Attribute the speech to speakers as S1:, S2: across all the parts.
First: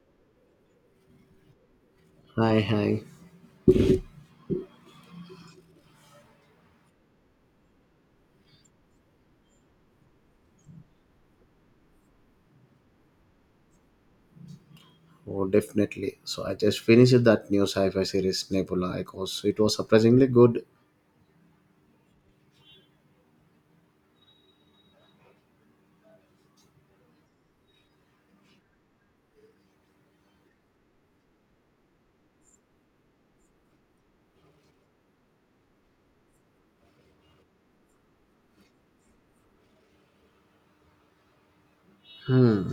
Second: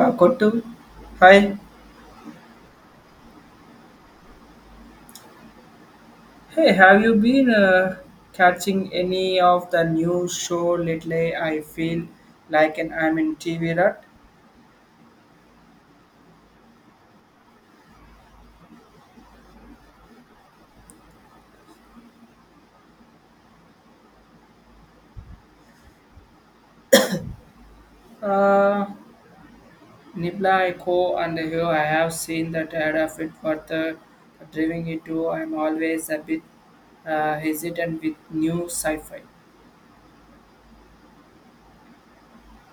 S1: Kottu, hi.
S2: Hi, hi.
S1: Hey, have you been catching any of the new show lately? I feel like an I'm in TV rut.
S2: Oh, definitely. So I just finished that new sci-fi series Nebula Echoes. It was surprisingly good.
S1: Uh, Nibla Echo and here I have seen that ad of it for the driving it to. I'm always a bit hesitant with new sci-fi.
S2: Hmm.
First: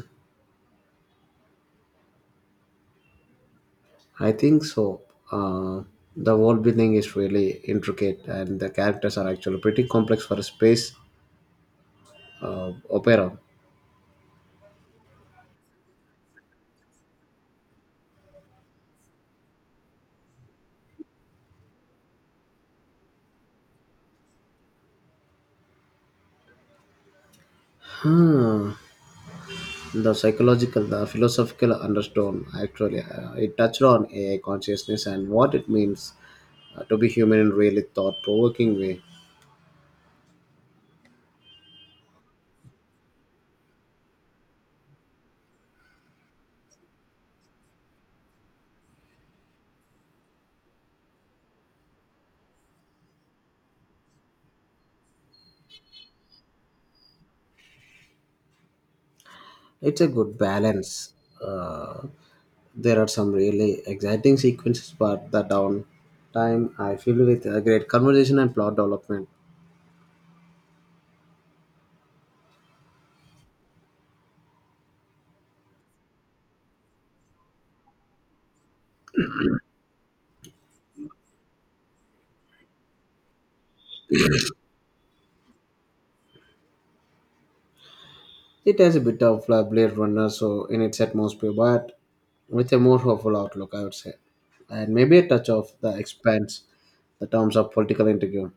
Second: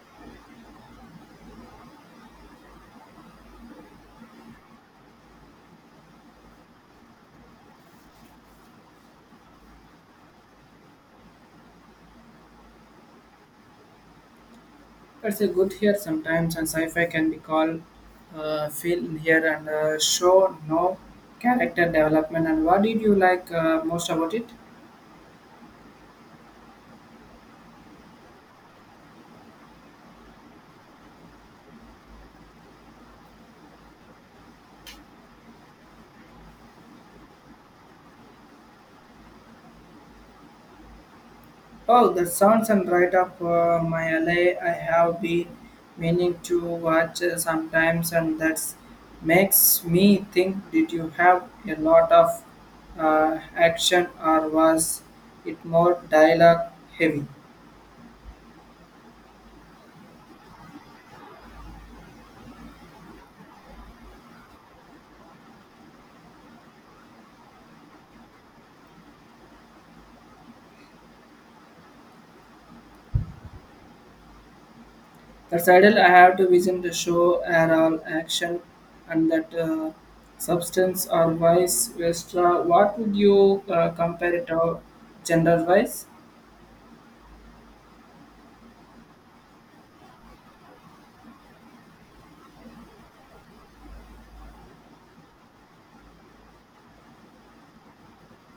S2: I think so. Uh, the world building is really intricate, and the characters are actually pretty complex for a space opera.
S1: That's a good here sometimes, and sci-fi can be called feel in here and show no character development. And what did you like most about it?
S2: Hmm. The psychological, the philosophical undertone actually, it touched on AI consciousness and what it means to be human in really thought-provoking way.
S1: Oh, that sounds and right up my alley. I have been meaning to watch sometimes, and that makes me think. Did you have a lot of action, or was it more dialogue heavy?
S2: It's a good balance. Uh, there are some really exciting sequences, but the downtime I feel with a great conversation and plot development.
S1: That's ideal. I have to vision the show are all action, and that substance or vice versa. What would you compare it to gender wise?
S2: It has a bit of a Blade Runner, so in its atmosphere, but with a more hopeful outlook, I would say, and maybe a touch of the expanse, the terms of political intrigue.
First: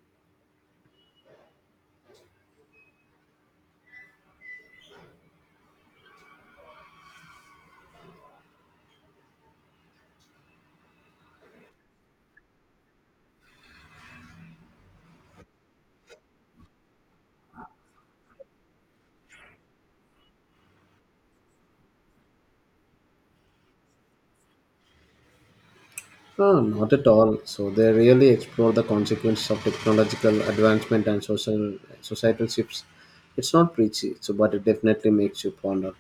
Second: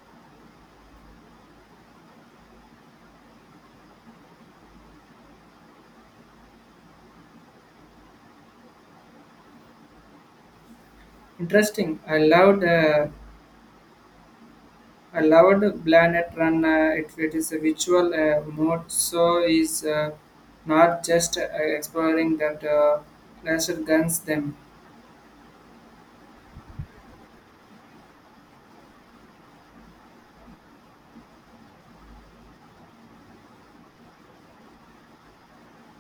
S1: Interesting. I loved. I loved Planet Run. It is a visual mode, so is not just exploring that laser guns them.
S2: No, not at all. So they really explore the consequences of technological advancement and social societal shifts. It's not preachy, so but it definitely makes you ponder.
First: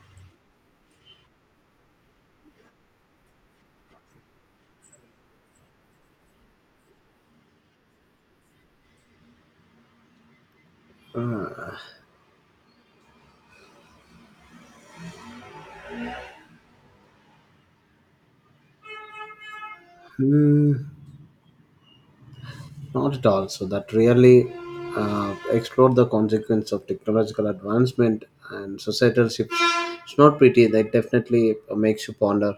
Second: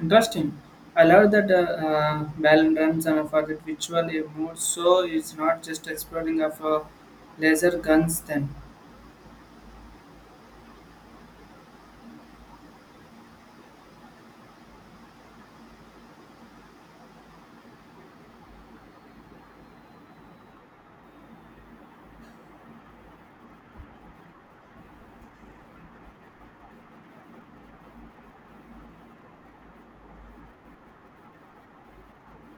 S1: Interesting. I love that Balan runs and for that visual mode, so it's not just exploring of laser guns them.
S2: Mm, not at all. So that really explored the consequence of technological advancement and societal shifts. It's not pretty. That definitely makes you ponder.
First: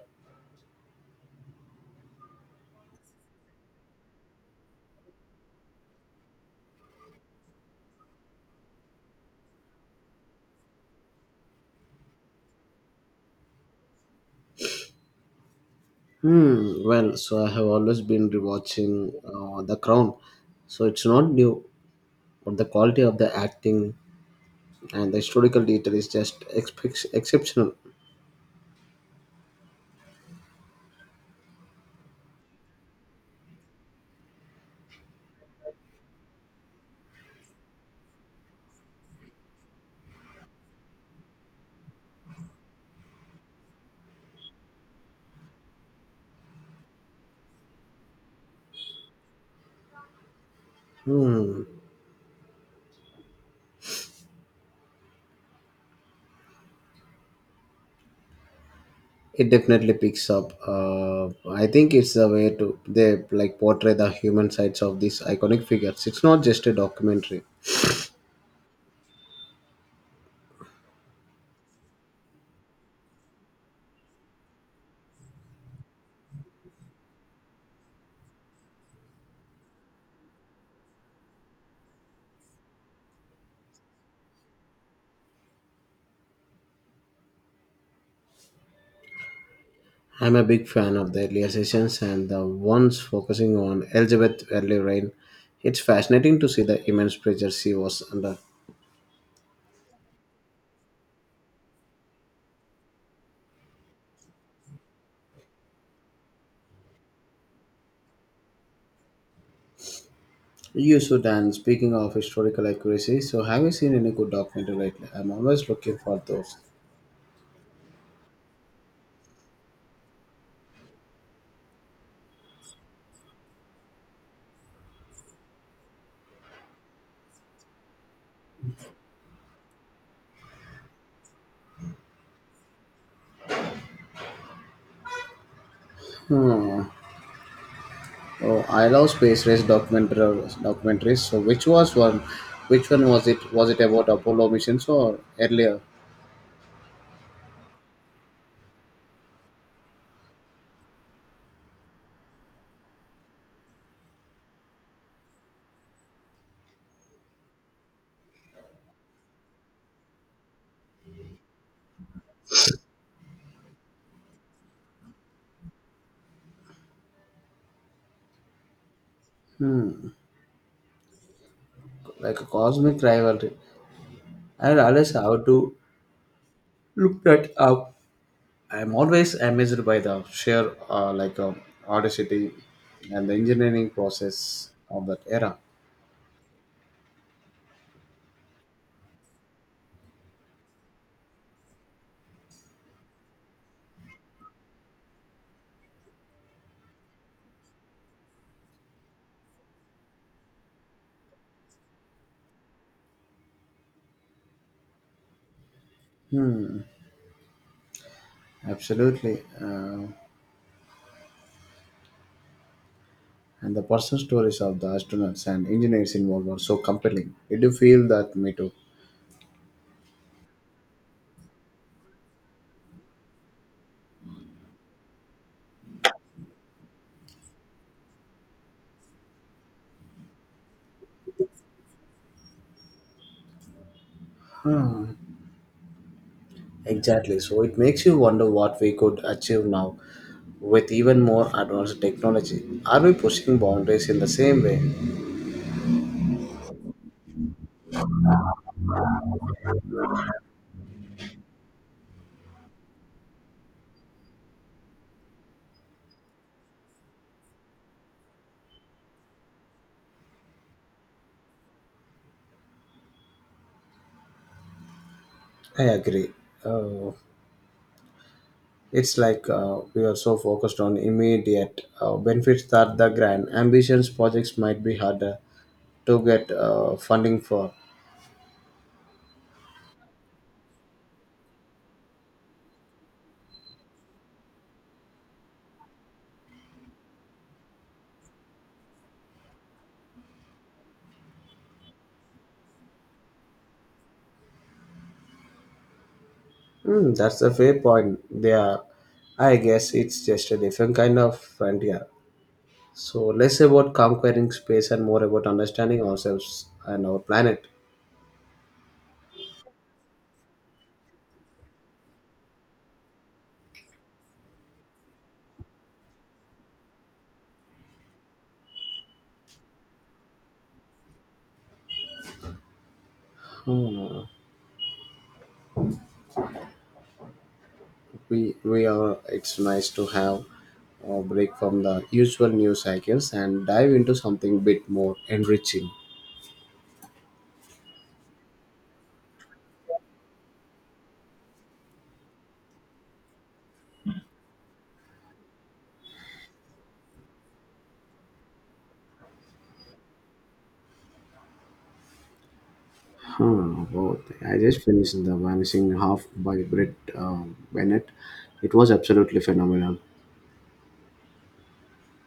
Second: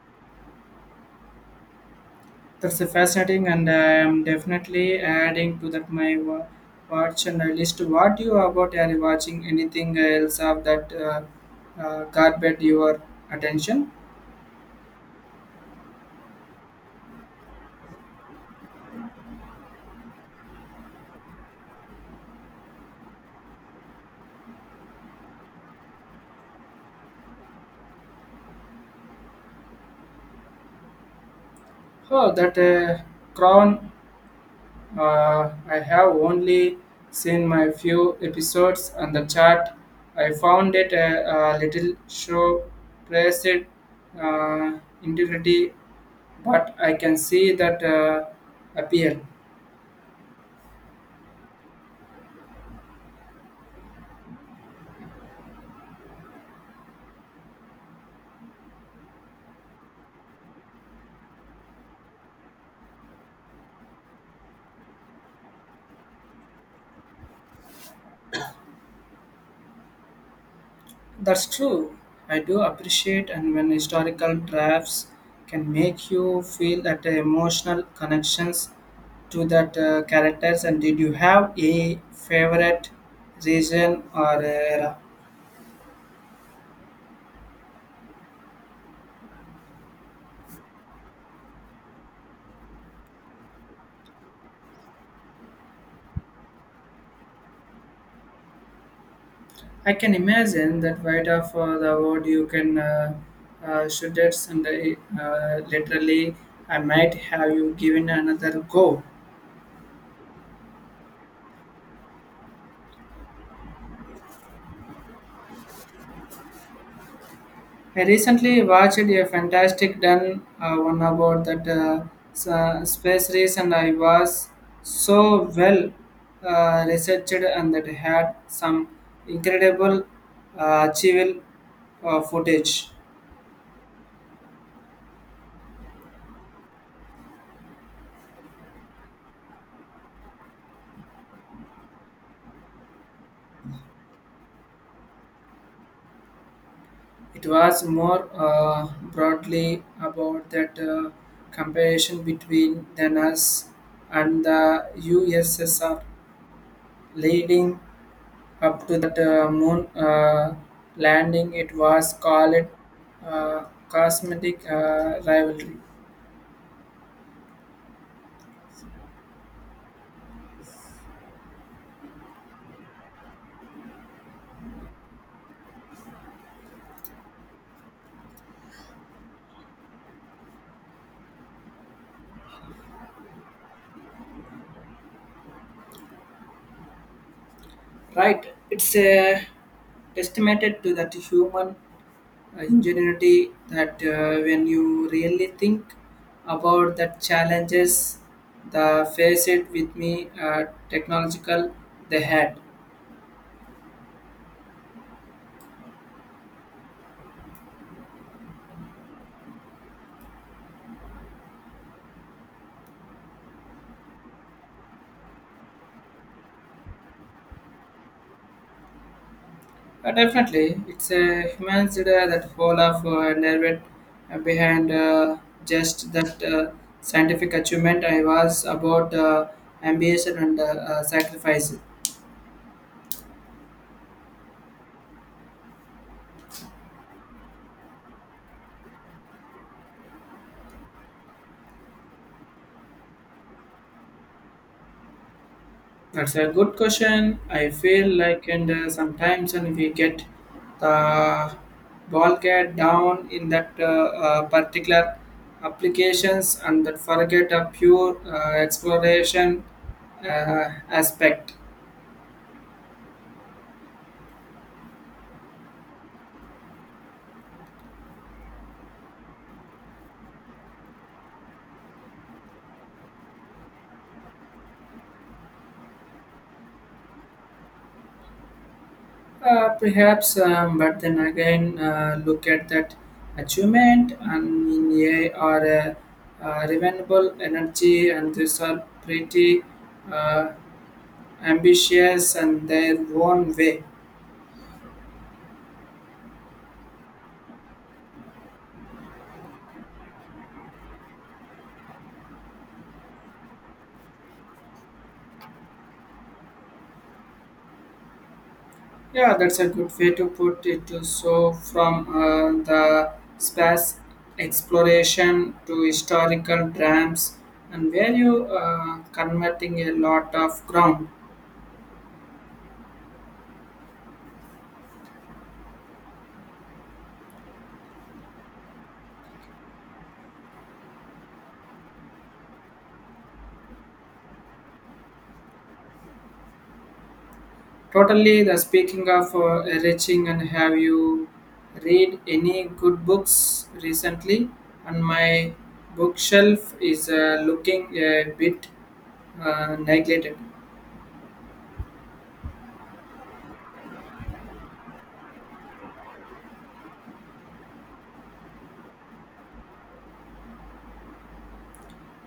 S1: That's a fascinating, and I am definitely adding to that my watch and list. What you about? Are you watching anything else of that carpet your attention?
S2: Hmm. Well, so I have always been rewatching The Crown. So it's not new, but the quality of the acting and the historical detail is just exceptional.
S1: Oh, that crown! I have only seen my few episodes on the chart. I found it a little show praised uh, integrity, but I can see that appeal.
S2: Hmm. It definitely picks up, I think it's the way to they like portray the human sides of these iconic figures. It's not just a documentary.
S1: That's true. I do appreciate and when historical drafts can make you feel that emotional connections to that characters and did you have a favorite region or era?
S2: I'm a big fan of the earlier sessions and the ones focusing on Elizabeth early reign. It's fascinating to see the immense pressure she was under.
S1: I can imagine that right off the word you can shoot it and literally I might have you given another go.
S2: You should. And speaking of historical accuracy, so have you seen any good documentary lately? I'm always looking for those.
S1: I recently watched a fantastic done one about that space race, and I was so well researched and that had some incredible achievable footage.
S2: Hmm. Oh, I love space race documentaries. Documentaries. So, which was one? Which one was it? Was it about Apollo missions or earlier?
S1: It was more broadly about that comparison between than us and the USSR leading Up to that moon landing, it was called uh, cosmetic rivalry.
S2: Like a cosmic rivalry. I realize how to look that up. I'm always amazed by the sheer audacity and the engineering process of that era.
S1: Right, it's a testament to that human ingenuity that when you really think about the challenges the faced with me technological they had.
S2: Absolutely. And the personal stories of the astronauts and engineers involved were so compelling. Did you feel that? Me too.
S1: Definitely, it's a human that whole of nerve behind just that scientific achievement. I was about ambition and sacrifice.
S2: Exactly. So it makes you wonder what we could achieve now with even more advanced technology. Are we pushing boundaries in the same way?
S1: That's a good question. I feel like and sometimes when we get the ball get down in that particular applications and that forget a pure exploration aspect.
S2: I agree. Uh, it's like we are so focused on immediate benefits that the grand ambitions projects might be harder to get funding for.
S1: Perhaps, but then again, look at that achievement and in AI or renewable energy, and these are pretty uh, ambitious and their own way.
S2: Hmm, that's a fair point. They are, I guess it's just a different kind of frontier. So less about conquering space and more about understanding ourselves and our planet.
S1: Yeah, that's a good way to put it. Too. So, from the space exploration to historical drams, and where you converting a lot of ground.
S2: We are. It's nice to have a break from the usual news cycles and dive into something bit more enriching.
S1: Totally. The speaking of reaching, and have you read any good books recently? And my bookshelf is looking a bit neglected.
S2: Huh, both. I just finished The Vanishing Half by Britt Bennett. It was absolutely phenomenal.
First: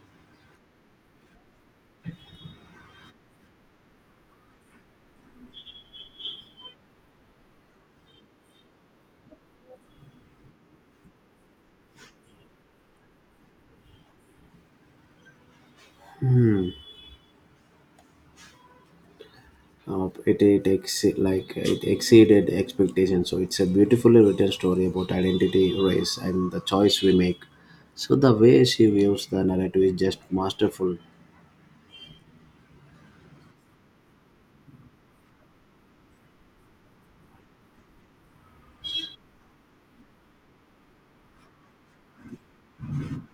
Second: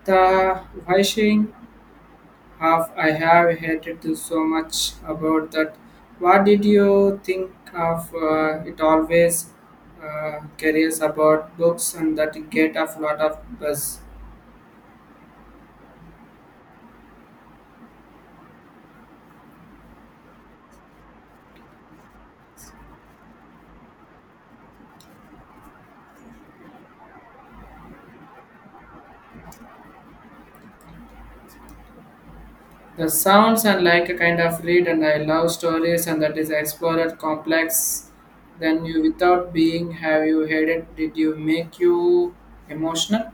S1: The washing half I have hated to so much about that. What did you think of it? Always curious about books and that get a lot of buzz.
S2: Like it exceeded expectations. So it's a beautifully written story about identity, race, and the choice we make. So the way she views the narrative is just masterful.
S1: The sounds and like a kind of read, and I love stories, and that is explorer complex. Then you, without being, have you heard it? Did you make you emotional?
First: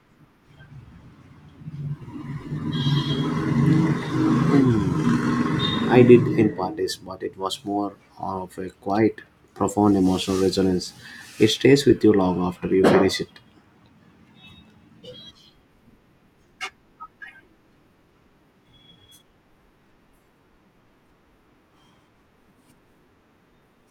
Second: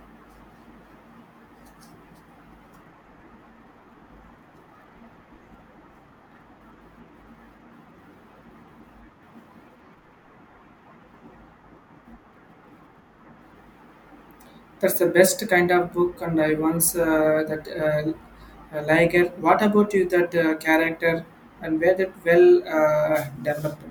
S2: I did in parties, but it was more of a quiet, profound emotional resonance. It stays with you long after you finish it.
S1: That's the best kind of book, and I once that like it. What about you? That character and where that well developed.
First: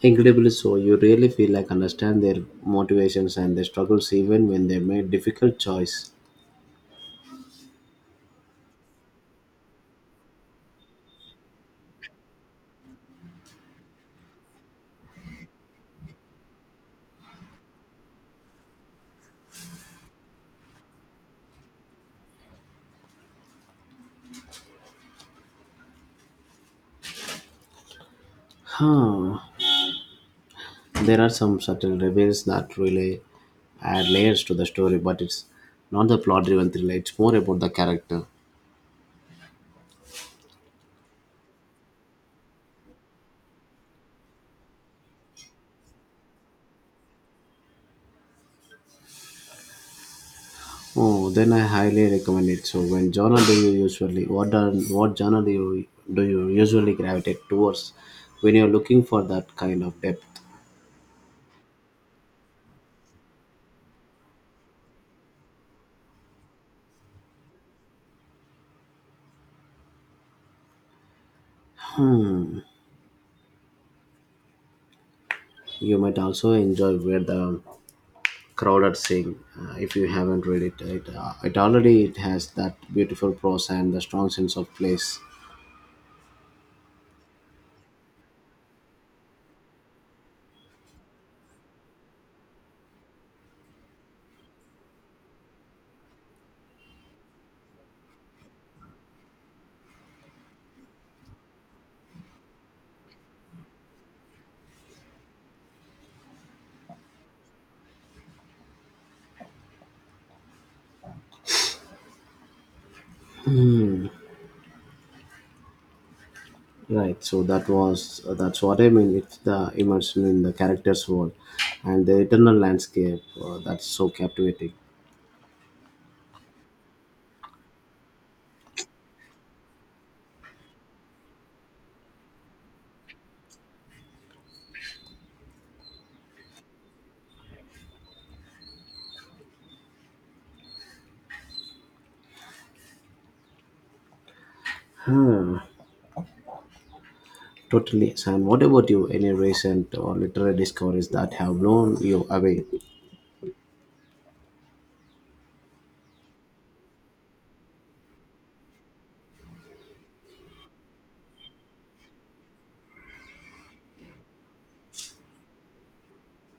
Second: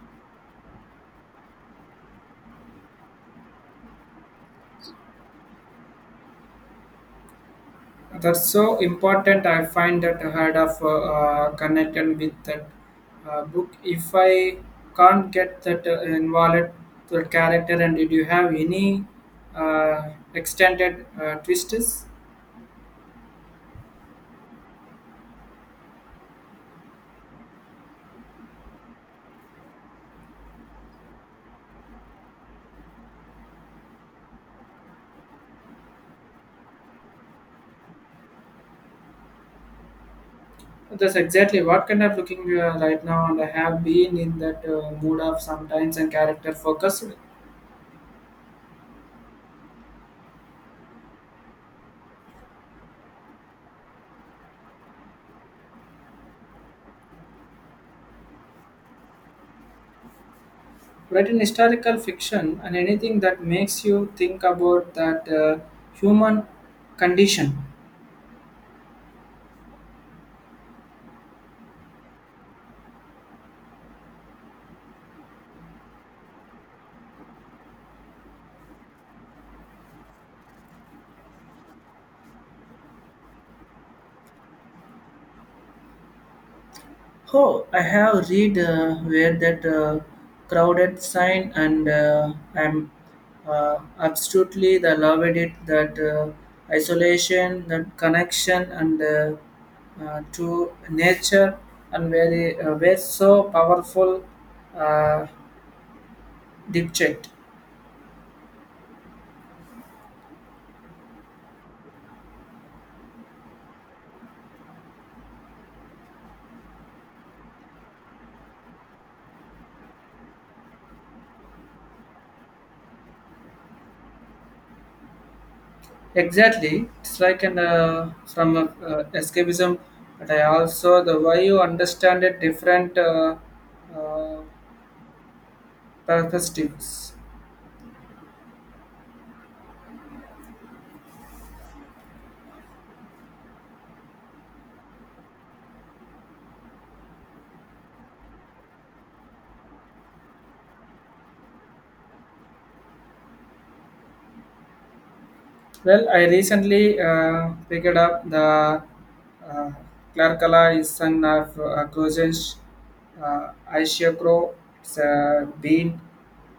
S2: Incredibly so, you really feel like understand their motivations and their struggles even when they made difficult choice.
S1: That's so important. I find that I had of connected with that book. If I can't get that involved the character, and did you have any uh, extended twists?
S2: Huh. There are some subtle reveals that really add layers to the story, but it's not the plot driven thriller, it's more about the character.
S1: That's exactly what kind of looking right now, and I have been in that mood of sometimes and character focused.
S2: Oh, then I highly recommend it. So, when genre do you usually what are, what genre do you usually gravitate towards when you're looking for that kind of depth?
S1: But in historical fiction and anything that makes you think about that human condition.
S2: You might also enjoy where the crowded sing, if you haven't read it. It already it has that beautiful prose and the strong sense of place.
S1: Oh, I have read where that crowded sign, and I'm absolutely the loved it that isolation, that connection, and to nature, and very so powerful uh, deep checked.
S2: Right. That's what I mean. It's the immersion in the character's world and the eternal landscape that's so captivating.
S1: Exactly, it's like an from escapism, but I also the way you understand it different uh, perspectives.
S2: Totally. Sam. What about you? Any recent or literary discoveries that have blown you away?
S1: Well, I recently picked up the uh, Clarkala is son of Crozen's Aishakro. It's been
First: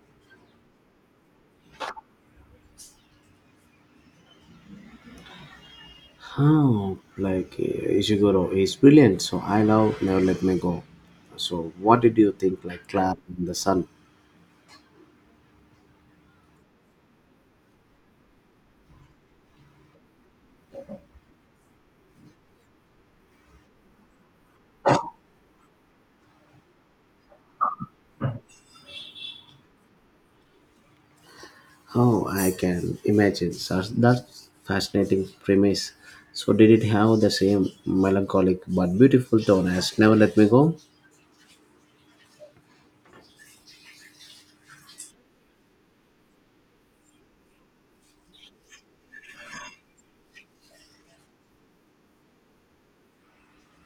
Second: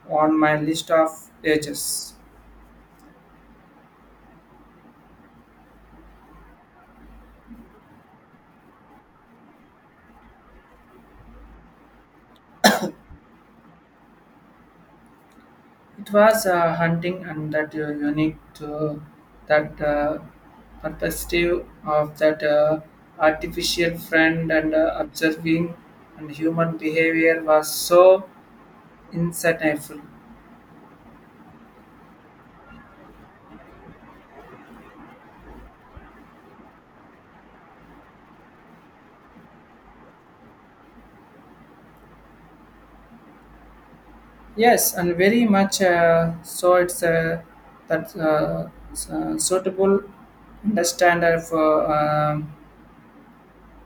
S1: on my list of ages.
S2: Oh, like Ishiguro is brilliant, so I love Never Let Me Go. So, what did you think? Like Clara in the Sun?
S1: It was hunting and that unique to that perspective of that artificial friend and observing and human behavior was so insightful.
S2: Oh, I can imagine. So that's fascinating premise. So, did it have the same melancholic but beautiful tone as Never Let Me Go?
S1: Yes, and very much so. It's suitable understander for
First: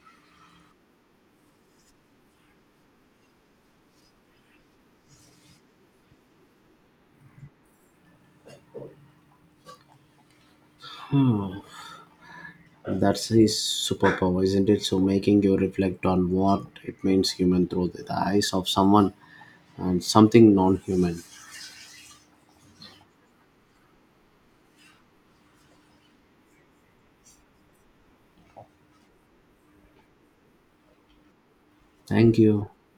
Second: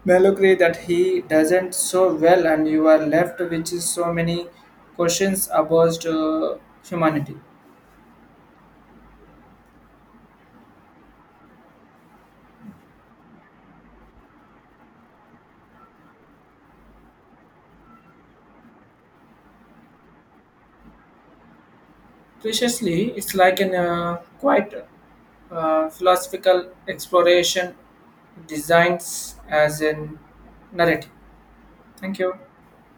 S1: Mallory that he doesn't so well, and you are left with so many questions about humanity.
S2: That's his superpower, isn't it? So, making you reflect on what it means human through the eyes of someone and something non human.
S1: Preciously, it's like an quite philosophical exploration, designs as in narrative. Thank you.
S2: Thank you.